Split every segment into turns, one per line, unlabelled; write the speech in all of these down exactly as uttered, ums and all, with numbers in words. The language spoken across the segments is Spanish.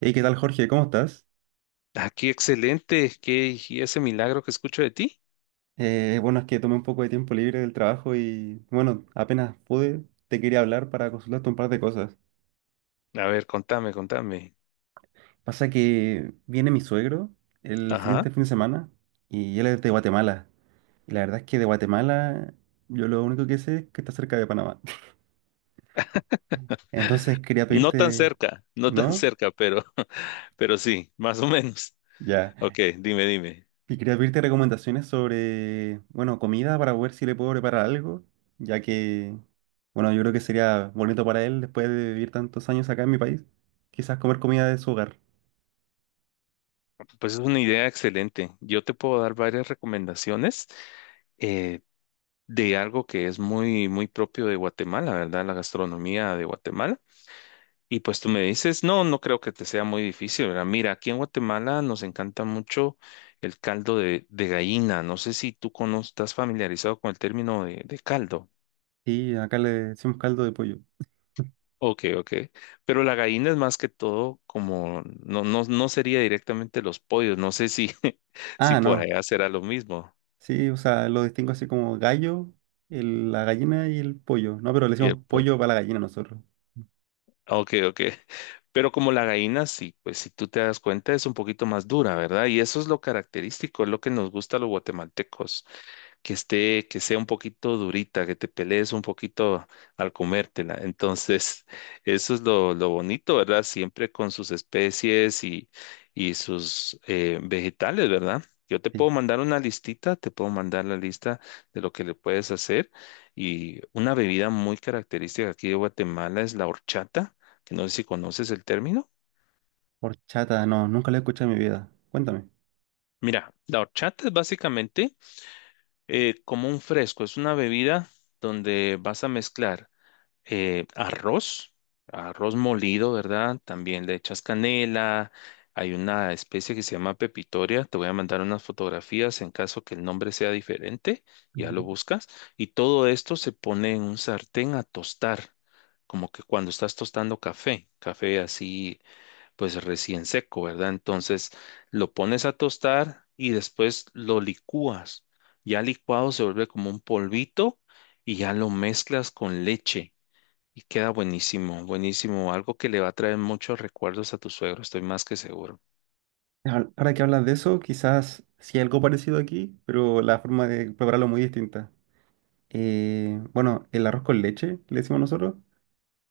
Hey, ¿qué tal, Jorge? ¿Cómo estás?
Ah, qué excelente, qué y ese milagro que escucho de ti.
Eh, bueno, es que tomé un poco de tiempo libre del trabajo y, bueno, apenas pude, te quería hablar para consultarte un par de cosas.
A ver, contame, contame.
Pasa que viene mi suegro el
Ajá.
siguiente fin de semana y él es de Guatemala. Y la verdad es que de Guatemala yo lo único que sé es que está cerca de Panamá. Entonces quería
No tan
pedirte,
cerca, no tan
¿no?
cerca, pero, pero sí, más o menos.
Ya.
Ok, dime, dime.
Y quería pedirte recomendaciones sobre, bueno, comida para ver si le puedo preparar algo, ya que, bueno, yo creo que sería bonito para él después de vivir tantos años acá en mi país, quizás comer comida de su hogar.
Pues es una idea excelente. Yo te puedo dar varias recomendaciones eh, de algo que es muy, muy propio de Guatemala, ¿verdad? La gastronomía de Guatemala. Y pues tú me dices, no, no creo que te sea muy difícil, ¿verdad? Mira, aquí en Guatemala nos encanta mucho el caldo de, de gallina. No sé si tú cono- estás familiarizado con el término de, de caldo.
Y acá le decimos caldo de pollo.
Ok, ok. Pero la gallina es más que todo como, no, no, no sería directamente los pollos. No sé si, si
Ah,
por
no.
allá será lo mismo.
Sí, o sea, lo distingo así como gallo, el- la gallina y el pollo. No, pero le
Y el
decimos
pollo.
pollo para la gallina nosotros.
Ok, ok. Pero como la gallina, sí, pues si tú te das cuenta es un poquito más dura, ¿verdad? Y eso es lo característico, es lo que nos gusta a los guatemaltecos que esté, que sea un poquito durita, que te pelees un poquito al comértela. Entonces, eso es lo, lo bonito, ¿verdad? Siempre con sus especies y, y sus eh, vegetales, ¿verdad? Yo te
Sí.
puedo mandar una listita, te puedo mandar la lista de lo que le puedes hacer. Y una bebida muy característica aquí de Guatemala es la horchata, que no sé si conoces el término.
Horchata, no, nunca lo he escuchado en mi vida. Cuéntame.
Mira, la horchata es básicamente eh, como un fresco, es una bebida donde vas a mezclar eh, arroz, arroz molido, ¿verdad? También le echas canela. Hay una especie que se llama pepitoria. Te voy a mandar unas fotografías en caso que el nombre sea diferente. Ya lo buscas. Y todo esto se pone en un sartén a tostar, como que cuando estás tostando café, café así, pues recién seco, ¿verdad? Entonces lo pones a tostar y después lo licúas. Ya licuado se vuelve como un polvito y ya lo mezclas con leche. Y queda buenísimo, buenísimo. Algo que le va a traer muchos recuerdos a tu suegro, estoy más que seguro.
Ahor- Ahora que hablas de eso, quizás sí hay algo parecido aquí, pero la forma de prepararlo es muy distinta. Eh, bueno, el arroz con leche, le decimos nosotros.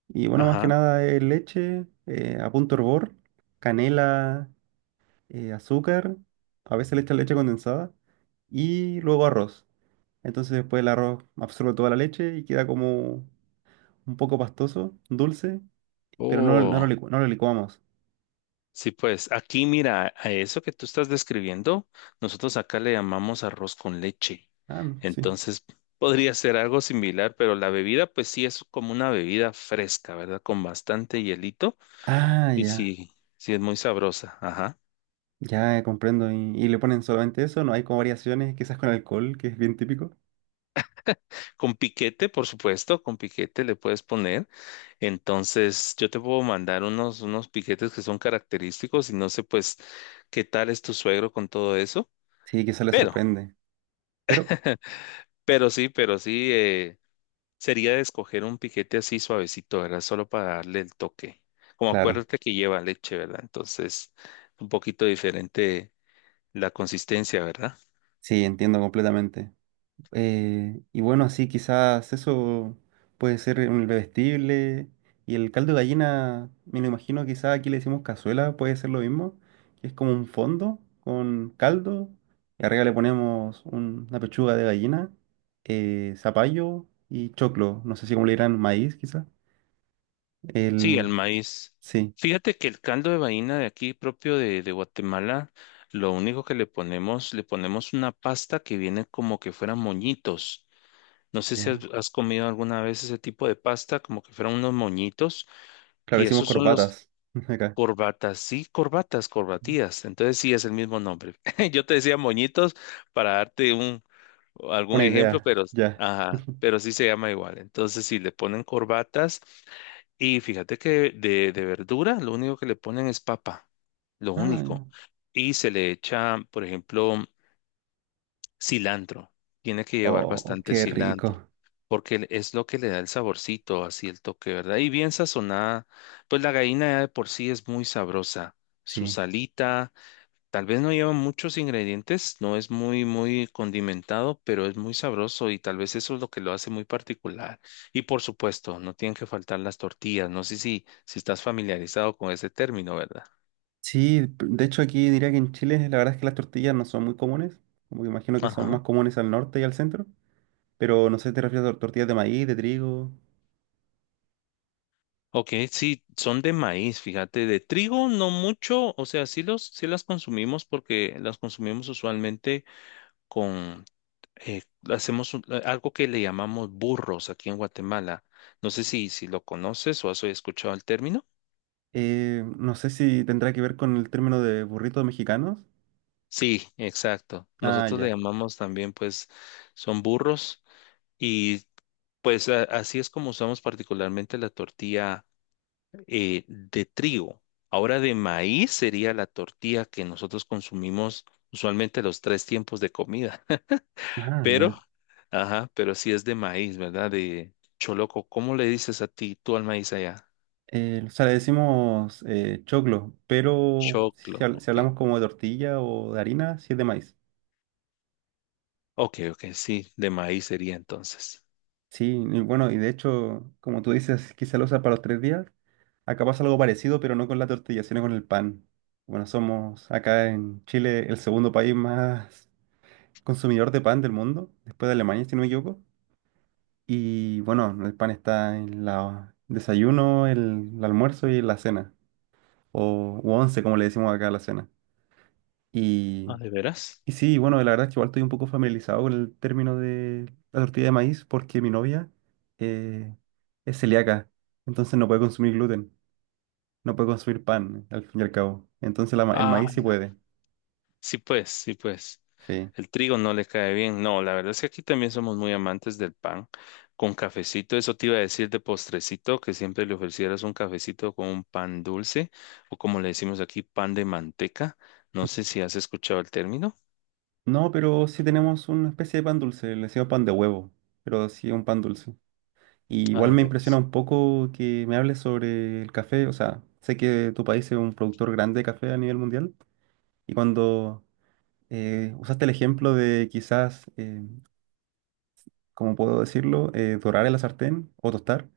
Y bueno, más que
Ajá.
nada es leche, eh, a punto hervor, canela, eh, azúcar, a veces le echan leche condensada y luego arroz. Entonces después el arroz absorbe toda la leche y queda como un poco pastoso, dulce, pero no, no lo
Oh,
licu- no lo licuamos.
sí, pues aquí mira, a eso que tú estás describiendo, nosotros acá le llamamos arroz con leche.
Ah, no, sí.
Entonces, podría ser algo similar, pero la bebida, pues sí, es como una bebida fresca, ¿verdad? Con bastante hielito
Ah,
y
ya.
sí, sí, es muy sabrosa. Ajá.
Ya eh, comprendo. ¿Y, y le ponen solamente eso? ¿No hay como variaciones, quizás con alcohol, que es bien típico?
Con piquete, por supuesto, con piquete le puedes poner. Entonces, yo te puedo mandar unos, unos piquetes que son característicos y no sé, pues, qué tal es tu suegro con todo eso.
Sí, quizás le
Pero,
sorprende. Pero,
pero sí, pero sí, eh, sería de escoger un piquete así suavecito, ¿verdad? Solo para darle el toque. Como
claro,
acuérdate que lleva leche, ¿verdad? Entonces, un poquito diferente la consistencia, ¿verdad?
sí, entiendo completamente. Eh, y bueno, sí, quizás eso puede ser un bebestible. Y el caldo de gallina, me lo imagino, quizás aquí le decimos cazuela, puede ser lo mismo, que es como un fondo con caldo. Y arriba le ponemos un- una pechuga de gallina, eh, zapallo y choclo. No sé si como le dirán maíz, quizás.
Sí, el
El,
maíz.
sí.
Fíjate que el caldo de vaina de aquí propio de, de Guatemala, lo único que le ponemos, le ponemos una pasta que viene como que fueran moñitos. No sé si has,
Ya.
has comido alguna vez ese tipo de pasta, como que fueran unos moñitos,
Claro,
y
decimos
esos son los
corbatas. Acá.
corbatas, sí, corbatas, corbatías. Entonces sí es el mismo nombre. Yo te decía moñitos para darte un algún
Una
ejemplo,
idea.
pero
Ya.
ajá, pero sí se llama igual. Entonces, sí le ponen corbatas. Y fíjate que de, de verdura lo único que le ponen es papa, lo
Ah,
único.
ya.
Y se le echa, por ejemplo, cilantro. Tiene que llevar
Oh,
bastante
qué
cilantro,
rico.
porque es lo que le da el saborcito, así el toque, ¿verdad? Y bien sazonada, pues la gallina ya de por sí es muy sabrosa. Su
Sí.
salita. Tal vez no lleva muchos ingredientes, no es muy, muy condimentado, pero es muy sabroso y tal vez eso es lo que lo hace muy particular. Y por supuesto, no tienen que faltar las tortillas. No sé si, si estás familiarizado con ese término, ¿verdad?
Sí, p- de hecho aquí diría que en Chile la verdad es que las tortillas no son muy comunes. Como que imagino que son
Ajá.
más comunes al norte y al centro. Pero no sé si te refieres a tortillas de maíz, de trigo.
Ok, sí, son de maíz, fíjate, de trigo no mucho, o sea, sí los, sí las consumimos porque las consumimos usualmente con, eh, hacemos un- eh, algo que le llamamos burros aquí en Guatemala. No sé si, si lo conoces o has escuchado el término.
Eh, no sé si tendrá que ver con el término de burritos mexicanos.
Sí, exacto.
Ah,
Nosotros le
ya.
llamamos también, pues, son burros y pues a- así es como usamos particularmente la tortilla eh, de trigo. Ahora de maíz sería la tortilla que nosotros consumimos usualmente los tres tiempos de comida,
Ah,
pero,
ya.
ajá, pero sí es de maíz, ¿verdad? De choloco. ¿Cómo le dices a ti, tú al maíz allá?
Eh, o sea, le decimos eh, choclo, pero si, si
Choclo,
habl- si
ok.
hablamos como de tortilla o de harina, sí es de maíz.
Ok, ok, sí, de maíz sería entonces.
Sí, y bueno, y de hecho, como tú dices, quizá lo usas para los tres días. Acá pasa algo parecido, pero no con la tortilla, sino con el pan. Bueno, somos acá en Chile el segundo país más consumidor de pan del mundo, después de Alemania, si no me equivoco. Y bueno, el pan está en la desayuno, el, el almuerzo y la cena, o u once, como le decimos acá a la cena. Y
Ah, ¿de veras?
y sí, bueno, la verdad es que igual estoy un poco familiarizado con el término de la tortilla de maíz porque mi novia eh, es celíaca, entonces no puede consumir gluten, no puede consumir pan, al fin y al cabo. Entonces la ma- el
Ah,
maíz sí puede,
sí, pues, sí, pues.
sí.
El trigo no le cae bien. No, la verdad es que aquí también somos muy amantes del pan con cafecito. Eso te iba a decir de postrecito, que siempre le ofrecieras un cafecito con un pan dulce o como le decimos aquí, pan de manteca. No sé si has escuchado el término.
No, pero sí tenemos una especie de pan dulce, le decimos pan de huevo, pero sí es un pan dulce. Y
Ah,
igual
de
me impresiona
veras.
un poco que me hables sobre el café, o sea, sé que tu país es un productor grande de café a nivel mundial y cuando eh, usaste el ejemplo de quizás... eh, ¿cómo puedo decirlo? eh, dorar en la sartén o tostar.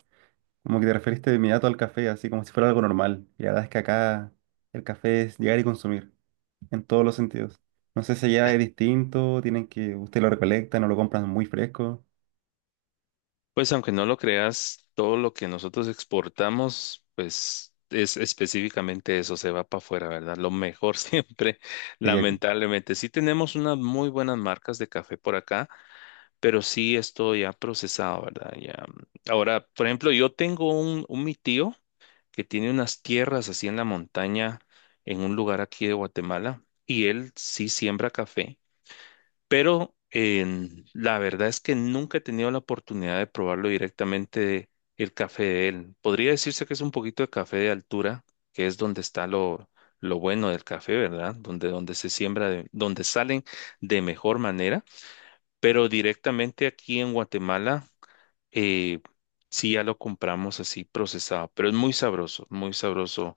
Como que te referiste de inmediato al café, así como si fuera algo normal. Y la verdad es que acá el café es llegar y consumir, en todos los sentidos. No sé si allá es distinto, tienen que, usted lo recolecta, no lo compran muy fresco,
Pues aunque no lo creas, todo lo que nosotros exportamos, pues es específicamente eso, se va para afuera, ¿verdad? Lo mejor siempre,
y aquí.
lamentablemente. Sí tenemos unas muy buenas marcas de café por acá pero sí esto ya procesado, ¿verdad? Ya. Ahora, por ejemplo, yo tengo un, un mi tío que tiene unas tierras así en la montaña, en un lugar aquí de Guatemala, y él sí siembra café, pero en- la verdad es que nunca he tenido la oportunidad de probarlo directamente el café de él. Podría decirse que es un poquito de café de altura, que es donde está lo, lo bueno del café, ¿verdad? Donde, donde se siembra, de- donde salen de mejor manera pero directamente aquí en Guatemala, eh, sí ya lo compramos así procesado, pero es muy sabroso, muy sabroso.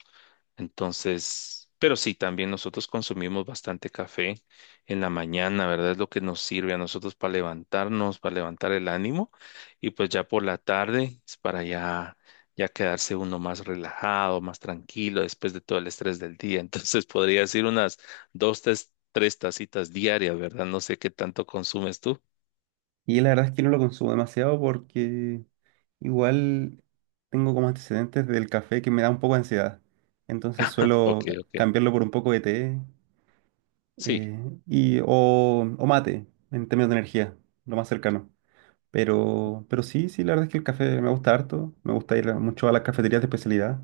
Entonces, pero sí, también nosotros consumimos bastante café en la mañana, ¿verdad? Es lo que nos sirve a nosotros para levantarnos, para levantar el ánimo. Y pues ya por la tarde es para ya, ya quedarse uno más relajado, más tranquilo después de todo el estrés del día. Entonces podría decir unas dos, tres, tres tacitas diarias, ¿verdad? No sé qué tanto consumes tú.
Y la verdad es que no lo consumo demasiado porque igual tengo como antecedentes del café que me da un poco de ansiedad. Entonces suelo
Ok,
ca-
ok.
cambiarlo por un poco de té
Sí,
eh, y, o, o mate en términos de energía, lo más cercano. Pero, pero sí, sí, la verdad es que el café me gusta harto. Me gusta ir a- mucho a las cafeterías de especialidad.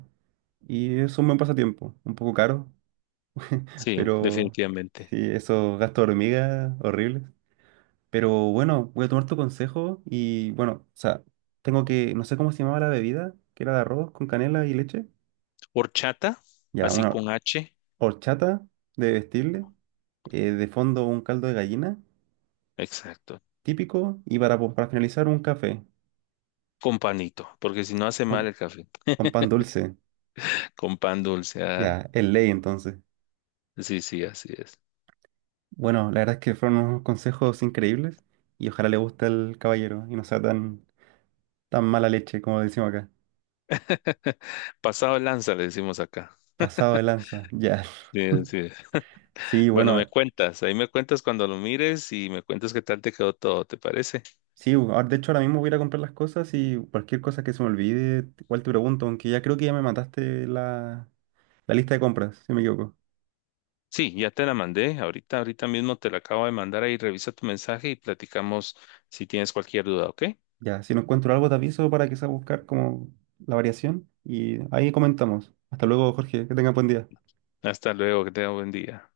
Y es un buen pasatiempo. Un poco caro,
sí,
pero
definitivamente.
sí, esos gastos de hormiga horribles. Pero bueno, voy a tomar tu consejo y bueno, o sea, tengo que, no sé cómo se llamaba la bebida, que era de arroz con canela y leche.
Horchata,
Ya,
así
una
con H,
horchata de vestirle, eh, de fondo un caldo de gallina,
exacto.
típico, y para, po- para finalizar un café
Con panito, porque si no hace mal
con,
el café.
con pan dulce.
Con pan dulce, ah,
Ya, es ley entonces.
sí, sí, así es.
Bueno, la verdad es que fueron unos consejos increíbles y ojalá le guste al caballero y no sea tan, tan mala leche como decimos acá.
Pasado de lanza, le decimos acá.
Pasado de lanza, ya.
Sí, sí.
Sí,
Bueno, me
bueno,
cuentas, ahí me cuentas cuando lo mires y me cuentas qué tal te quedó todo, ¿te parece?
sí, ahora- de hecho ahora mismo voy a ir a comprar las cosas y cualquier cosa que se me olvide, igual te pregunto, aunque ya creo que ya me mataste la, la lista de compras, si no me equivoco.
Sí, ya te la mandé, ahorita, ahorita mismo te la acabo de mandar ahí, revisa tu mensaje y platicamos si tienes cualquier duda, ¿ok?
Ya, si no encuentro algo te aviso para que sea buscar como la variación y ahí comentamos. Hasta luego, Jorge, que tengas buen día.
Hasta luego, que tenga buen día.